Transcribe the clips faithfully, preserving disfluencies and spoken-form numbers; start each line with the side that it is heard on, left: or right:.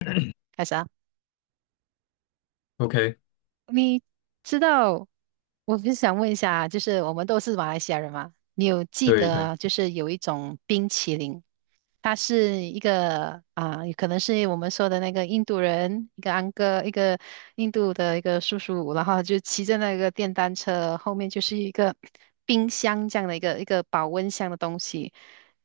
right: 开始啊，
left: OK，
right: 你知道，我就想问一下啊，就是我们都是马来西亚人嘛，你有记
left: 对对
right: 得就是有一种冰淇淋，它是一个啊，可能是我们说的那个印度人，一个安哥，一个印度的一个叔叔，然后就骑着那个电单车，后面就是一个冰箱这样的一个一个保温箱的东西，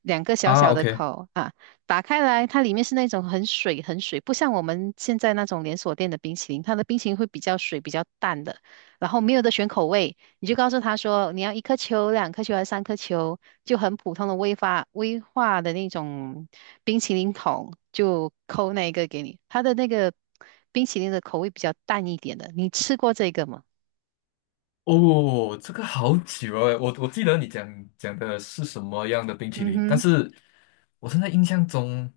right: 两个小
left: 啊
right: 小的
left: ，OK，
right: 口啊，打开来，它里面是那种很水很水，不像我们现在那种连锁店的冰淇淋，它的冰淇淋会比较水比较淡的，然后没有的选口味，你就告诉他说你要一颗球、两颗球还是三颗球，就很普通的威发威化的那种冰淇淋桶，就扣那一个给你。它的那个冰淇淋的口味比较淡一点的，你吃过这个吗？
left: 哦，这个好久哦，我我记得你讲讲的是什么样的冰淇
right: 嗯
left: 淋，但
right: 哼。
left: 是我现在印象中，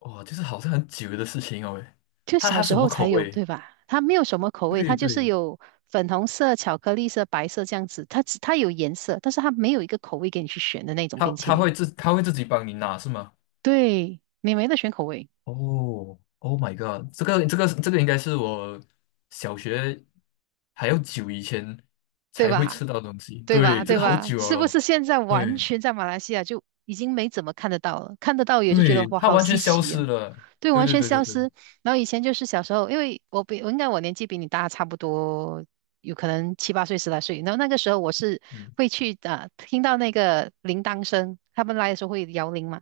left: 哇，就是好像很久的事情哦喂，
right: 就
left: 它
right: 小
left: 它
right: 时
left: 什
right: 候
left: 么
right: 才
left: 口
right: 有，
left: 味？
right: 对吧？它没有什么口味，它
left: 对
right: 就是
left: 对，
right: 有粉红色、巧克力色、白色这样子。它只它有颜色，但是它没有一个口味给你去选的那种
left: 它
right: 冰淇
left: 它
right: 淋。
left: 会自它会自己帮你拿是吗？
right: 对，你没得选口味，
left: 哦，Oh my god，这个这个这个应该是我小学还要久以前
right: 对
left: 才会
right: 吧？
left: 吃到的东西，
right: 对
left: 对，
right: 吧？
left: 这
right: 对
left: 个好
right: 吧？
left: 久了
right: 是不
left: 咯
right: 是现在完
left: 对
right: 全在马来西亚就已经没怎么看得到了？看得到也是觉得
left: 对，
right: 哇，
left: 它
right: 好
left: 完全
right: 稀
left: 消
right: 奇
left: 失
right: 呀、
left: 了，
right: 对，
left: 对
right: 完
left: 对
right: 全
left: 对对
right: 消
left: 对。
right: 失。然后以前就是小时候，因为我比我应该我年纪比你大差不多，有可能七八岁、十来岁。然后那个时候我是
left: 嗯
right: 会去啊、听到那个铃铛声，他们来的时候会摇铃嘛。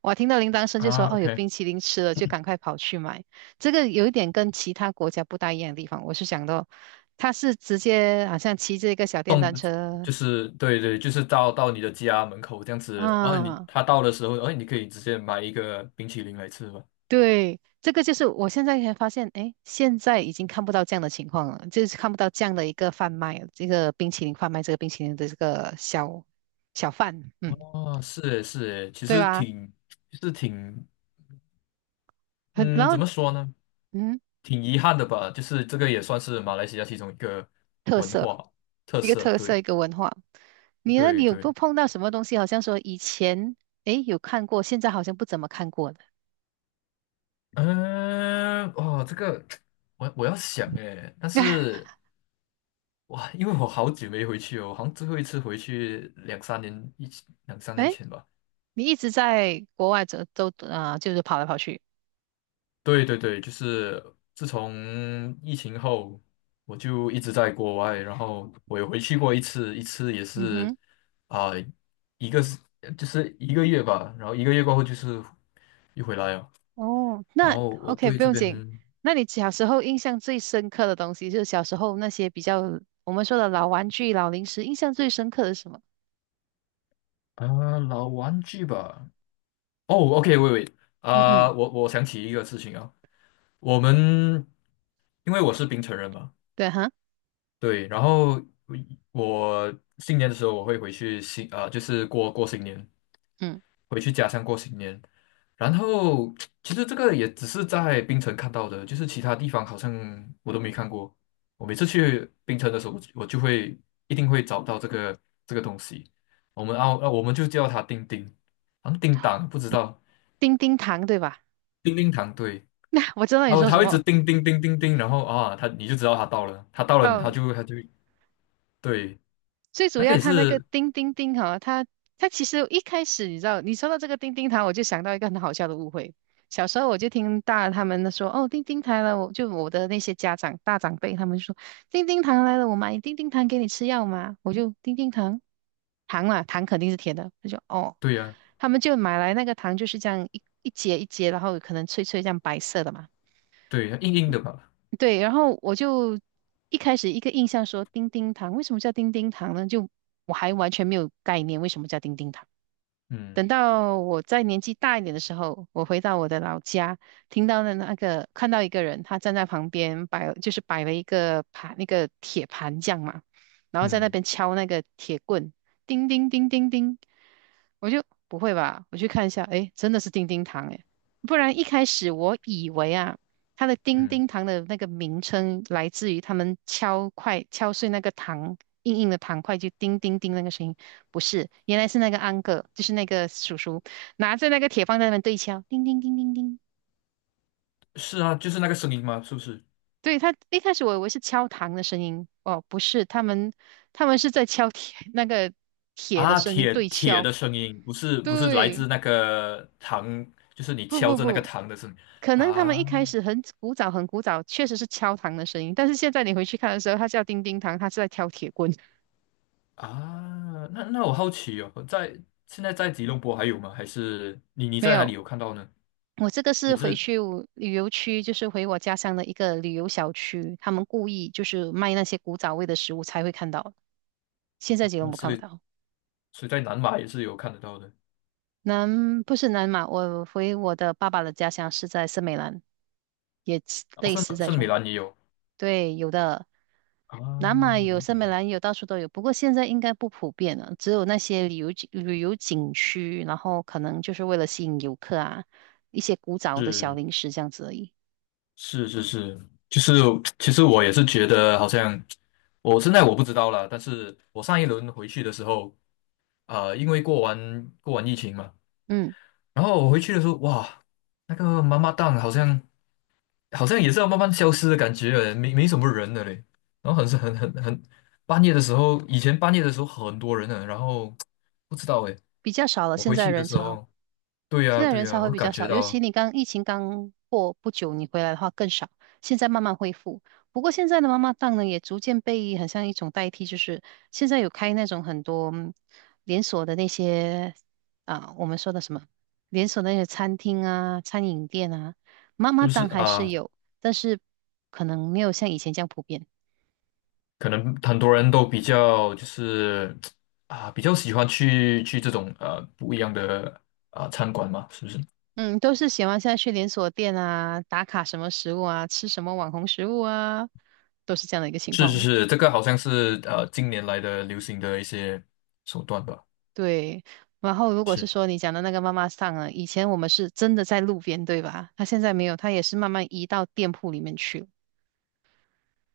right: 我听到铃铛声就说
left: 啊
right: 哦，有
left: ，OK，
right: 冰淇淋吃了，就赶快跑去买。这个有一点跟其他国家不大一样的地方，我是想到，他是直接好像骑着一个小电单车
left: 就是对对，就是到到你的家门口这样子，然后你
right: 啊，
left: 他到的时候，然后你可以直接买一个冰淇淋来吃吧。
right: 对，这个就是我现在才发现，哎，现在已经看不到这样的情况了，就是看不到这样的一个贩卖，这个冰淇淋贩卖这个冰淇淋的这个小小贩，嗯，
left: 哦，是诶是诶，其
right: 对
left: 实
right: 吧？
left: 挺就是挺
right: 很，然
left: 嗯，
right: 后
left: 怎么说呢？
right: 嗯，
left: 挺遗憾的吧，就是这个也算是马来西亚其中一个
right: 特
left: 文
right: 色，
left: 化特
right: 一个
left: 色。
right: 特色，
left: 对
right: 一个文化。你呢？你
left: 对
right: 有不
left: 对，
right: 碰到什么东西？好像说以前哎有看过，现在好像不怎么看过的。
left: 嗯，哇，这个 我我要想诶，但 是哇，因为我好久没回去哦，我好像最后一次回去两三年一两三年
right: 哎，
left: 前吧。
right: 你一直在国外走都啊、就是跑来跑去。
left: 对对对，就是自从疫情后，我就一直在国外，然后我也回去过一次，一次也
right: 嗯
left: 是
right: 哼。
left: 啊、一个是就是一个月吧，然后一个月过后就是又回来了，
right: 哦，
left: 然
right: 那
left: 后我
right: OK，
left: 对
right: 不
left: 这
right: 用紧。
left: 边
right: 那你小时候印象最深刻的东西，就是小时候那些比较我们说的老玩具、老零食，印象最深刻的是什么？
left: 啊、老玩具吧，哦，OK，喂喂
right: 嗯嗯，
left: 啊、我我想起一个事情啊，我们因为我是槟城人嘛。
right: 对哈，
left: 对，然后我新年的时候我会回去新啊、就是过过新年，
right: 嗯，
left: 回去家乡过新年。然后 其实这个也只是在槟城看到的，就是其他地方好像我都没看过。我每次去槟城的时候，我就我就会一定会找到这个这个东西。我们澳，啊我们就叫它叮叮，好像叮当，不知道
right: 叮叮糖对吧？
left: 叮叮糖，对，
right: 那我知道你
left: 它会
right: 说
left: 它
right: 什
left: 会一直
right: 么。
left: 叮叮叮叮叮，然后啊，它你就知道它到了，它到了，它
right: 哦
left: 就它就对，
right: 最主
left: 那个
right: 要
left: 也
right: 它那个
left: 是
right: 叮叮叮哈，它它其实一开始你知道，你说到这个叮叮糖，我就想到一个很好笑的误会。小时候我就听大他们说，哦，叮叮糖来了，我就我的那些家长大长辈他们就说，叮叮糖来了，我买叮叮糖给你吃药吗？我就叮叮糖，糖嘛，糖肯定是甜的，他就哦，
left: 对呀、
right: 他们就买来那个糖就是这样一一节一节，然后可能脆脆这样白色的嘛。
left: 对，硬硬的吧，
right: 对，然后我就一开始一个印象说叮叮糖，为什么叫叮叮糖呢？就我还完全没有概念为什么叫叮叮糖。
left: 嗯
right: 等到我在年纪大一点的时候，我回到我的老家，听到的那个看到一个人，他站在旁边摆，就是摆了一个盘，那个铁盘匠嘛，然后在那
left: 嗯
right: 边敲那个铁棍，叮叮叮叮叮。我就不会吧？我去看一下，诶，真的是丁丁糖诶，不然一开始我以为啊，它的丁
left: 嗯，
right: 丁糖的那个名称来自于他们敲块敲碎那个糖硬硬的糖块就叮叮叮那个声音，不是，原来是那个安哥，就是那个叔叔拿着那个铁棒在那边对敲，叮叮叮叮叮。
left: 是啊，就是那个声音吗？是不是？
right: 对，他一开始我以为是敲糖的声音，哦，不是，他们他们是在敲铁那个铁的
left: 啊，
right: 声音
left: 铁
right: 对
left: 铁
right: 敲，
left: 的声音，不是不是来
right: 对，
left: 自那个糖，就是你
right: 不
left: 敲
right: 不
left: 着那个
right: 不。
left: 糖的声音
right: 可能他们一
left: 啊
right: 开始很古早很古早，确实是敲糖的声音，但是现在你回去看的时候，它叫叮叮糖，它是在挑铁棍。
left: 啊。那那我好奇哦，在现在在吉隆坡还有吗？还是你你
right: 没
left: 在哪里
right: 有，
left: 有看到呢？
right: 我这个是
left: 也
right: 回
left: 是，
right: 去我旅游区，就是回我家乡的一个旅游小区，他们故意就是卖那些古早味的食物才会看到，现在
left: 啊
right: 吉隆坡看
left: 所
right: 不
left: 以
right: 到。
left: 所以在南马也是有看得到的，
right: 南不是南马，我回我的爸爸的家乡是在森美兰，也
left: 啊，
right: 类
left: 圣
right: 似在
left: 圣米
right: 中国。
left: 兰也有
right: 对，有的，
left: 啊，
right: 南马有，
left: 明白。
right: 森美兰有，到处都有。不过现在应该不普遍了，只有那些旅游景旅游景区，然后可能就是为了吸引游客啊，一些古早的小
left: 是
right: 零食这样子而已。
left: 是是是，就是其实我也是觉得好像我现在我不知道了，但是我上一轮回去的时候，呃，因为过完过完疫情嘛。
right: 嗯，
left: 然后我回去的时候，哇，那个妈妈档好像好像也是要慢慢消失的感觉了，没没什么人了嘞。然后很是很很很半夜的时候，以前半夜的时候很多人呢，然后不知道诶，
right: 比较少了，
left: 我
right: 现
left: 回
right: 在
left: 去的
right: 人
left: 时
right: 潮。
left: 候，对
right: 现
left: 呀
right: 在
left: 对
right: 人
left: 呀，
right: 才会
left: 我
right: 比
left: 感
right: 较
left: 觉
right: 少，尤其
left: 到
right: 你刚疫情刚过不久，你回来的话更少。现在慢慢恢复，不过现在的妈妈档呢，也逐渐被很像一种代替，就是现在有开那种很多嗯连锁的那些啊，我们说的什么连锁的那些餐厅啊、餐饮店啊，妈
left: 是
right: 妈
left: 不是
right: 档还是
left: 啊？
right: 有，但是可能没有像以前这样普遍。
left: 可能很多人都比较就是啊，比较喜欢去去这种呃不一样的啊餐馆嘛，是不是？
right: 嗯，都是喜欢现在去连锁店啊，打卡什么食物啊，吃什么网红食物啊，都是这样的一个情
left: 是
right: 况
left: 是
right: 哦。
left: 是，这个好像是呃近年来的流行的一些手段吧。
right: 对，然后如果是说你讲的那个妈妈桑啊，以前我们是真的在路边，对吧？她现在没有，她也是慢慢移到店铺里面去了。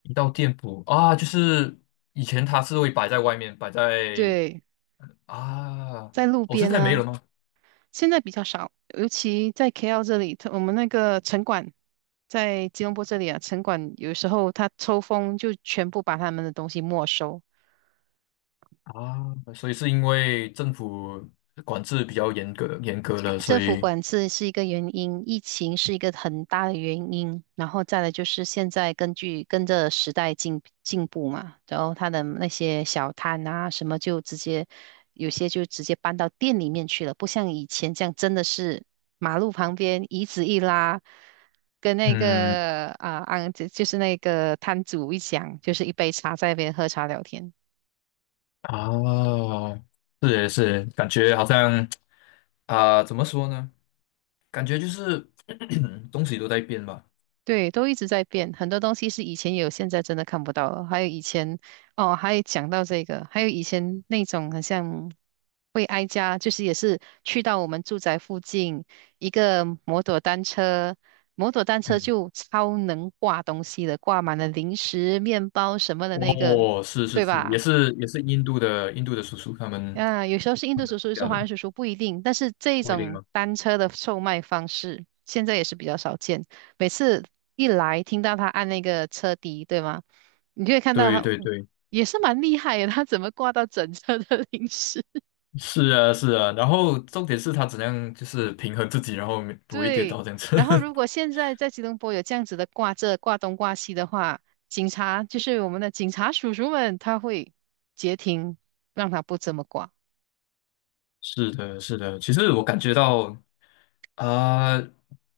left: 一道店铺啊，就是以前它是会摆在外面，摆在
right: 对，
left: 啊，
right: 在路
left: 我、现
right: 边
left: 在没有
right: 呢，
left: 了吗？
right: 现在比较少，尤其在 K L 这里，它我们那个城管在吉隆坡这里啊，城管有时候他抽风就全部把他们的东西没收，
left: 啊，所以是因为政府管制比较严格，严格了，所
right: 政府
left: 以
right: 管制是一个原因，疫情是一个很大的原因，然后再来就是现在根据跟着时代进进步嘛，然后他的那些小摊啊什么就直接有些就直接搬到店里面去了，不像以前这样真的是马路旁边椅子一拉，跟那
left: 嗯
right: 个啊啊就就是那个摊主一讲，就是一杯茶在那边喝茶聊天。
left: 啊，是耶是耶，感觉好像啊，怎么说呢？感觉就是 东西都在变吧。
right: 对，都一直在变，很多东西是以前有，现在真的看不到了。还有以前，哦，还有讲到这个，还有以前那种很像会哀家，就是也是去到我们住宅附近一个摩托单车，摩托单车
left: 嗯，
right: 就超能挂东西的，挂满了零食、面包什么的那个，
left: 哦，是是
right: 对
left: 是，也
right: 吧？
left: 是也是印度的印度的叔叔他们
right: 嗯，有时候是印度叔叔，有时
left: 家
right: 候
left: 的
right: 华人
left: 吧？
right: 叔叔不一定，但是这一
left: 不一定
right: 种
left: 吗？
right: 单车的售卖方式现在也是比较少见。每次一来，听到他按那个车笛，对吗？你就会看到
left: 对
right: 他
left: 对对。
right: 也是蛮厉害的，他怎么挂到整车的零食？
left: 是啊，是啊，然后重点是他怎样就是平衡自己，然后没不会跌
right: 对。
left: 倒这样子。
right: 然后如 果现在在吉隆坡有这样子的挂这挂东挂西的话，警察就是我们的警察叔叔们，他会截停，让他不这么挂。
left: 是的，是的，其实我感觉到啊、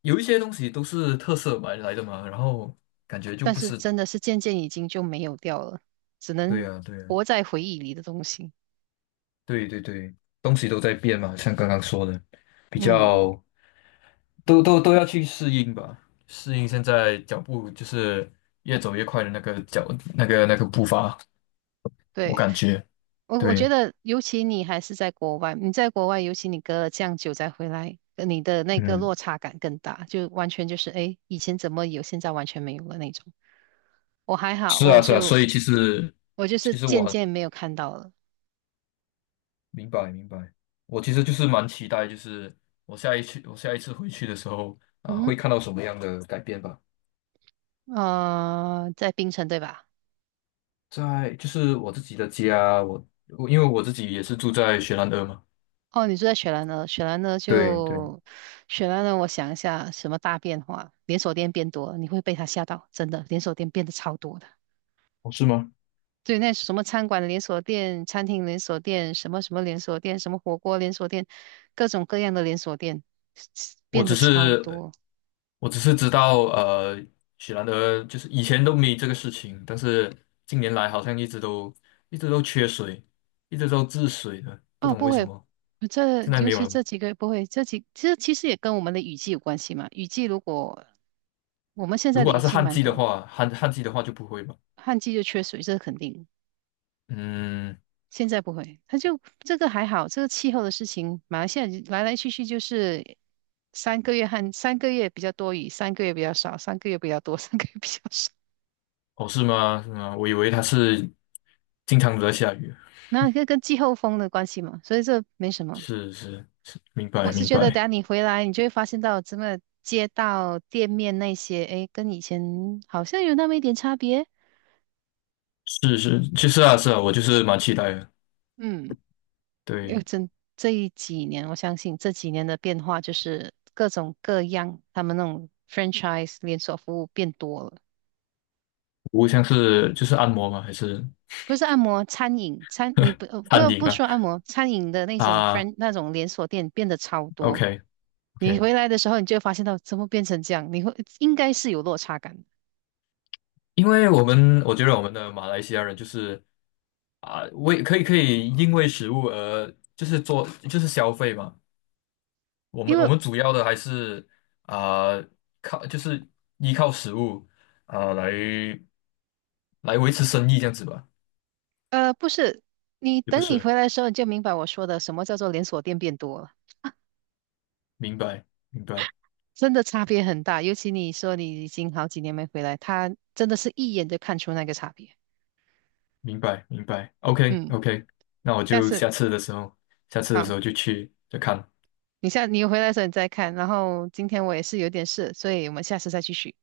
left: 有一些东西都是特色买来的嘛，然后感觉就
right: 但
left: 不
right: 是
left: 是，
right: 真的是渐渐已经就没有掉了，只
left: 对
right: 能
left: 啊，对啊，
right: 活在回忆里的东西。
left: 对对对，东西都在变嘛，像刚刚说的，比
right: 嗯，
left: 较都都都要去适应吧，适应现在脚步就是越走越快的那个脚那个那个步伐，我
right: 对，
left: 感觉
right: 我我觉
left: 对，
right: 得，尤其你还是在国外，你在国外，尤其你隔了这样久再回来，呃你的那个
left: 嗯。
right: 落差感更大，就完全就是，哎，以前怎么有，现在完全没有了那种。我还好，
left: 是
right: 我
left: 啊，是啊，
right: 就
left: 所以其实
right: 我就是
left: 其实我
right: 渐
left: 很
right: 渐没有看到了。
left: 明白明白，我其实就是蛮期待，就是我下一次我下一次回去的时候啊，
right: 嗯，
left: 会看到什么样的改变吧。
right: 呃，在槟城对吧？
left: 在就是我自己的家，我我因为我自己也是住在雪兰莪嘛，
right: 哦，你住在雪兰呢？雪兰呢？
left: 对对，
right: 就雪兰呢？我想一下，什么大变化？连锁店变多了你会被它吓到，真的，连锁店变得超多的。
left: 哦是吗？
right: 对，那什么餐馆连锁店、餐厅连锁店、什么什么连锁店、什么火锅连锁店，各种各样的连锁店
left: 我
right: 变
left: 只
right: 得超
left: 是
right: 多。
left: 我只是知道呃，雪兰莪就是以前都没这个事情，但是近年来好像一直都一直都缺水，一直都治水的，不
right: 哦，
left: 懂
right: 不
left: 为什
right: 会，
left: 么
right: 这
left: 现在
right: 尤
left: 没有
right: 其
left: 了。
right: 这几个不会，这几这其实也跟我们的雨季有关系嘛。雨季如果我们现
left: 如
right: 在的
left: 果它
right: 雨
left: 是
right: 季
left: 旱
right: 蛮
left: 季的
right: 多，
left: 话，旱旱季的话就不会吧？
right: 旱季就缺水，这是肯定。
left: 嗯，
right: 现在不会，他就这个还好，这个气候的事情，马来西亚来来去去就是三个月和三个月比较多雨，三个月比较少，三个月比较多，三个月比较少。
left: 哦，是吗？是吗？我以为它是经常都在下雨。
right: 那这跟季候风的关系嘛，所以这没什么。
left: 是是是，明
right: 我
left: 白
right: 是
left: 明
right: 觉得，等
left: 白。
right: 下你回来，你就会发现到真的街道、店面那些，哎，跟以前好像有那么一点差别。
left: 是是，其实啊是啊，我就是蛮期待的。
right: 嗯，因为
left: 对，
right: 真这一几年，我相信这几年的变化就是各种各样，他们那种 franchise 连锁服务变多了。
left: 无像是就是按摩吗？还是
right: 不是按摩，餐饮餐你不呃
left: 餐
right: 不
left: 饮
right: 不
left: 啊？
right: 说按摩，餐饮的那种
left: 啊
right: friend 那种连锁店变得超多。
left: ，OK
right: 你
left: OK，
right: 回来的时候，你就会发现到怎么变成这样，你会应该是有落差感的
left: 因为我们我觉得我们的马来西亚人就是啊，为可以可以因为食物而就是做就是消费嘛。我
right: 因
left: 们我
right: 为
left: 们主要的还是啊、靠就是依靠食物啊、来来维持生意这样子吧，
right: 呃不是你
left: 也不
right: 等你
left: 是，
right: 回来的时候，你就明白我说的什么叫做连锁店变多了，
left: 明白明白
right: 真的差别很大。尤其你说你已经好几年没回来，他真的是一眼就看出那个差别。
left: 明白明白，OK
right: 嗯，
left: OK，那我
right: 下
left: 就
right: 次
left: 下次的时候，下次的时
right: 好，
left: 候就去再看，
right: 你下你回来的时候你再看，然后今天我也是有点事，所以我们下次再继续。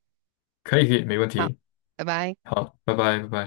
left: 可以可以，没问
right: 好，
left: 题，
right: 拜拜。
left: 好，拜拜拜拜。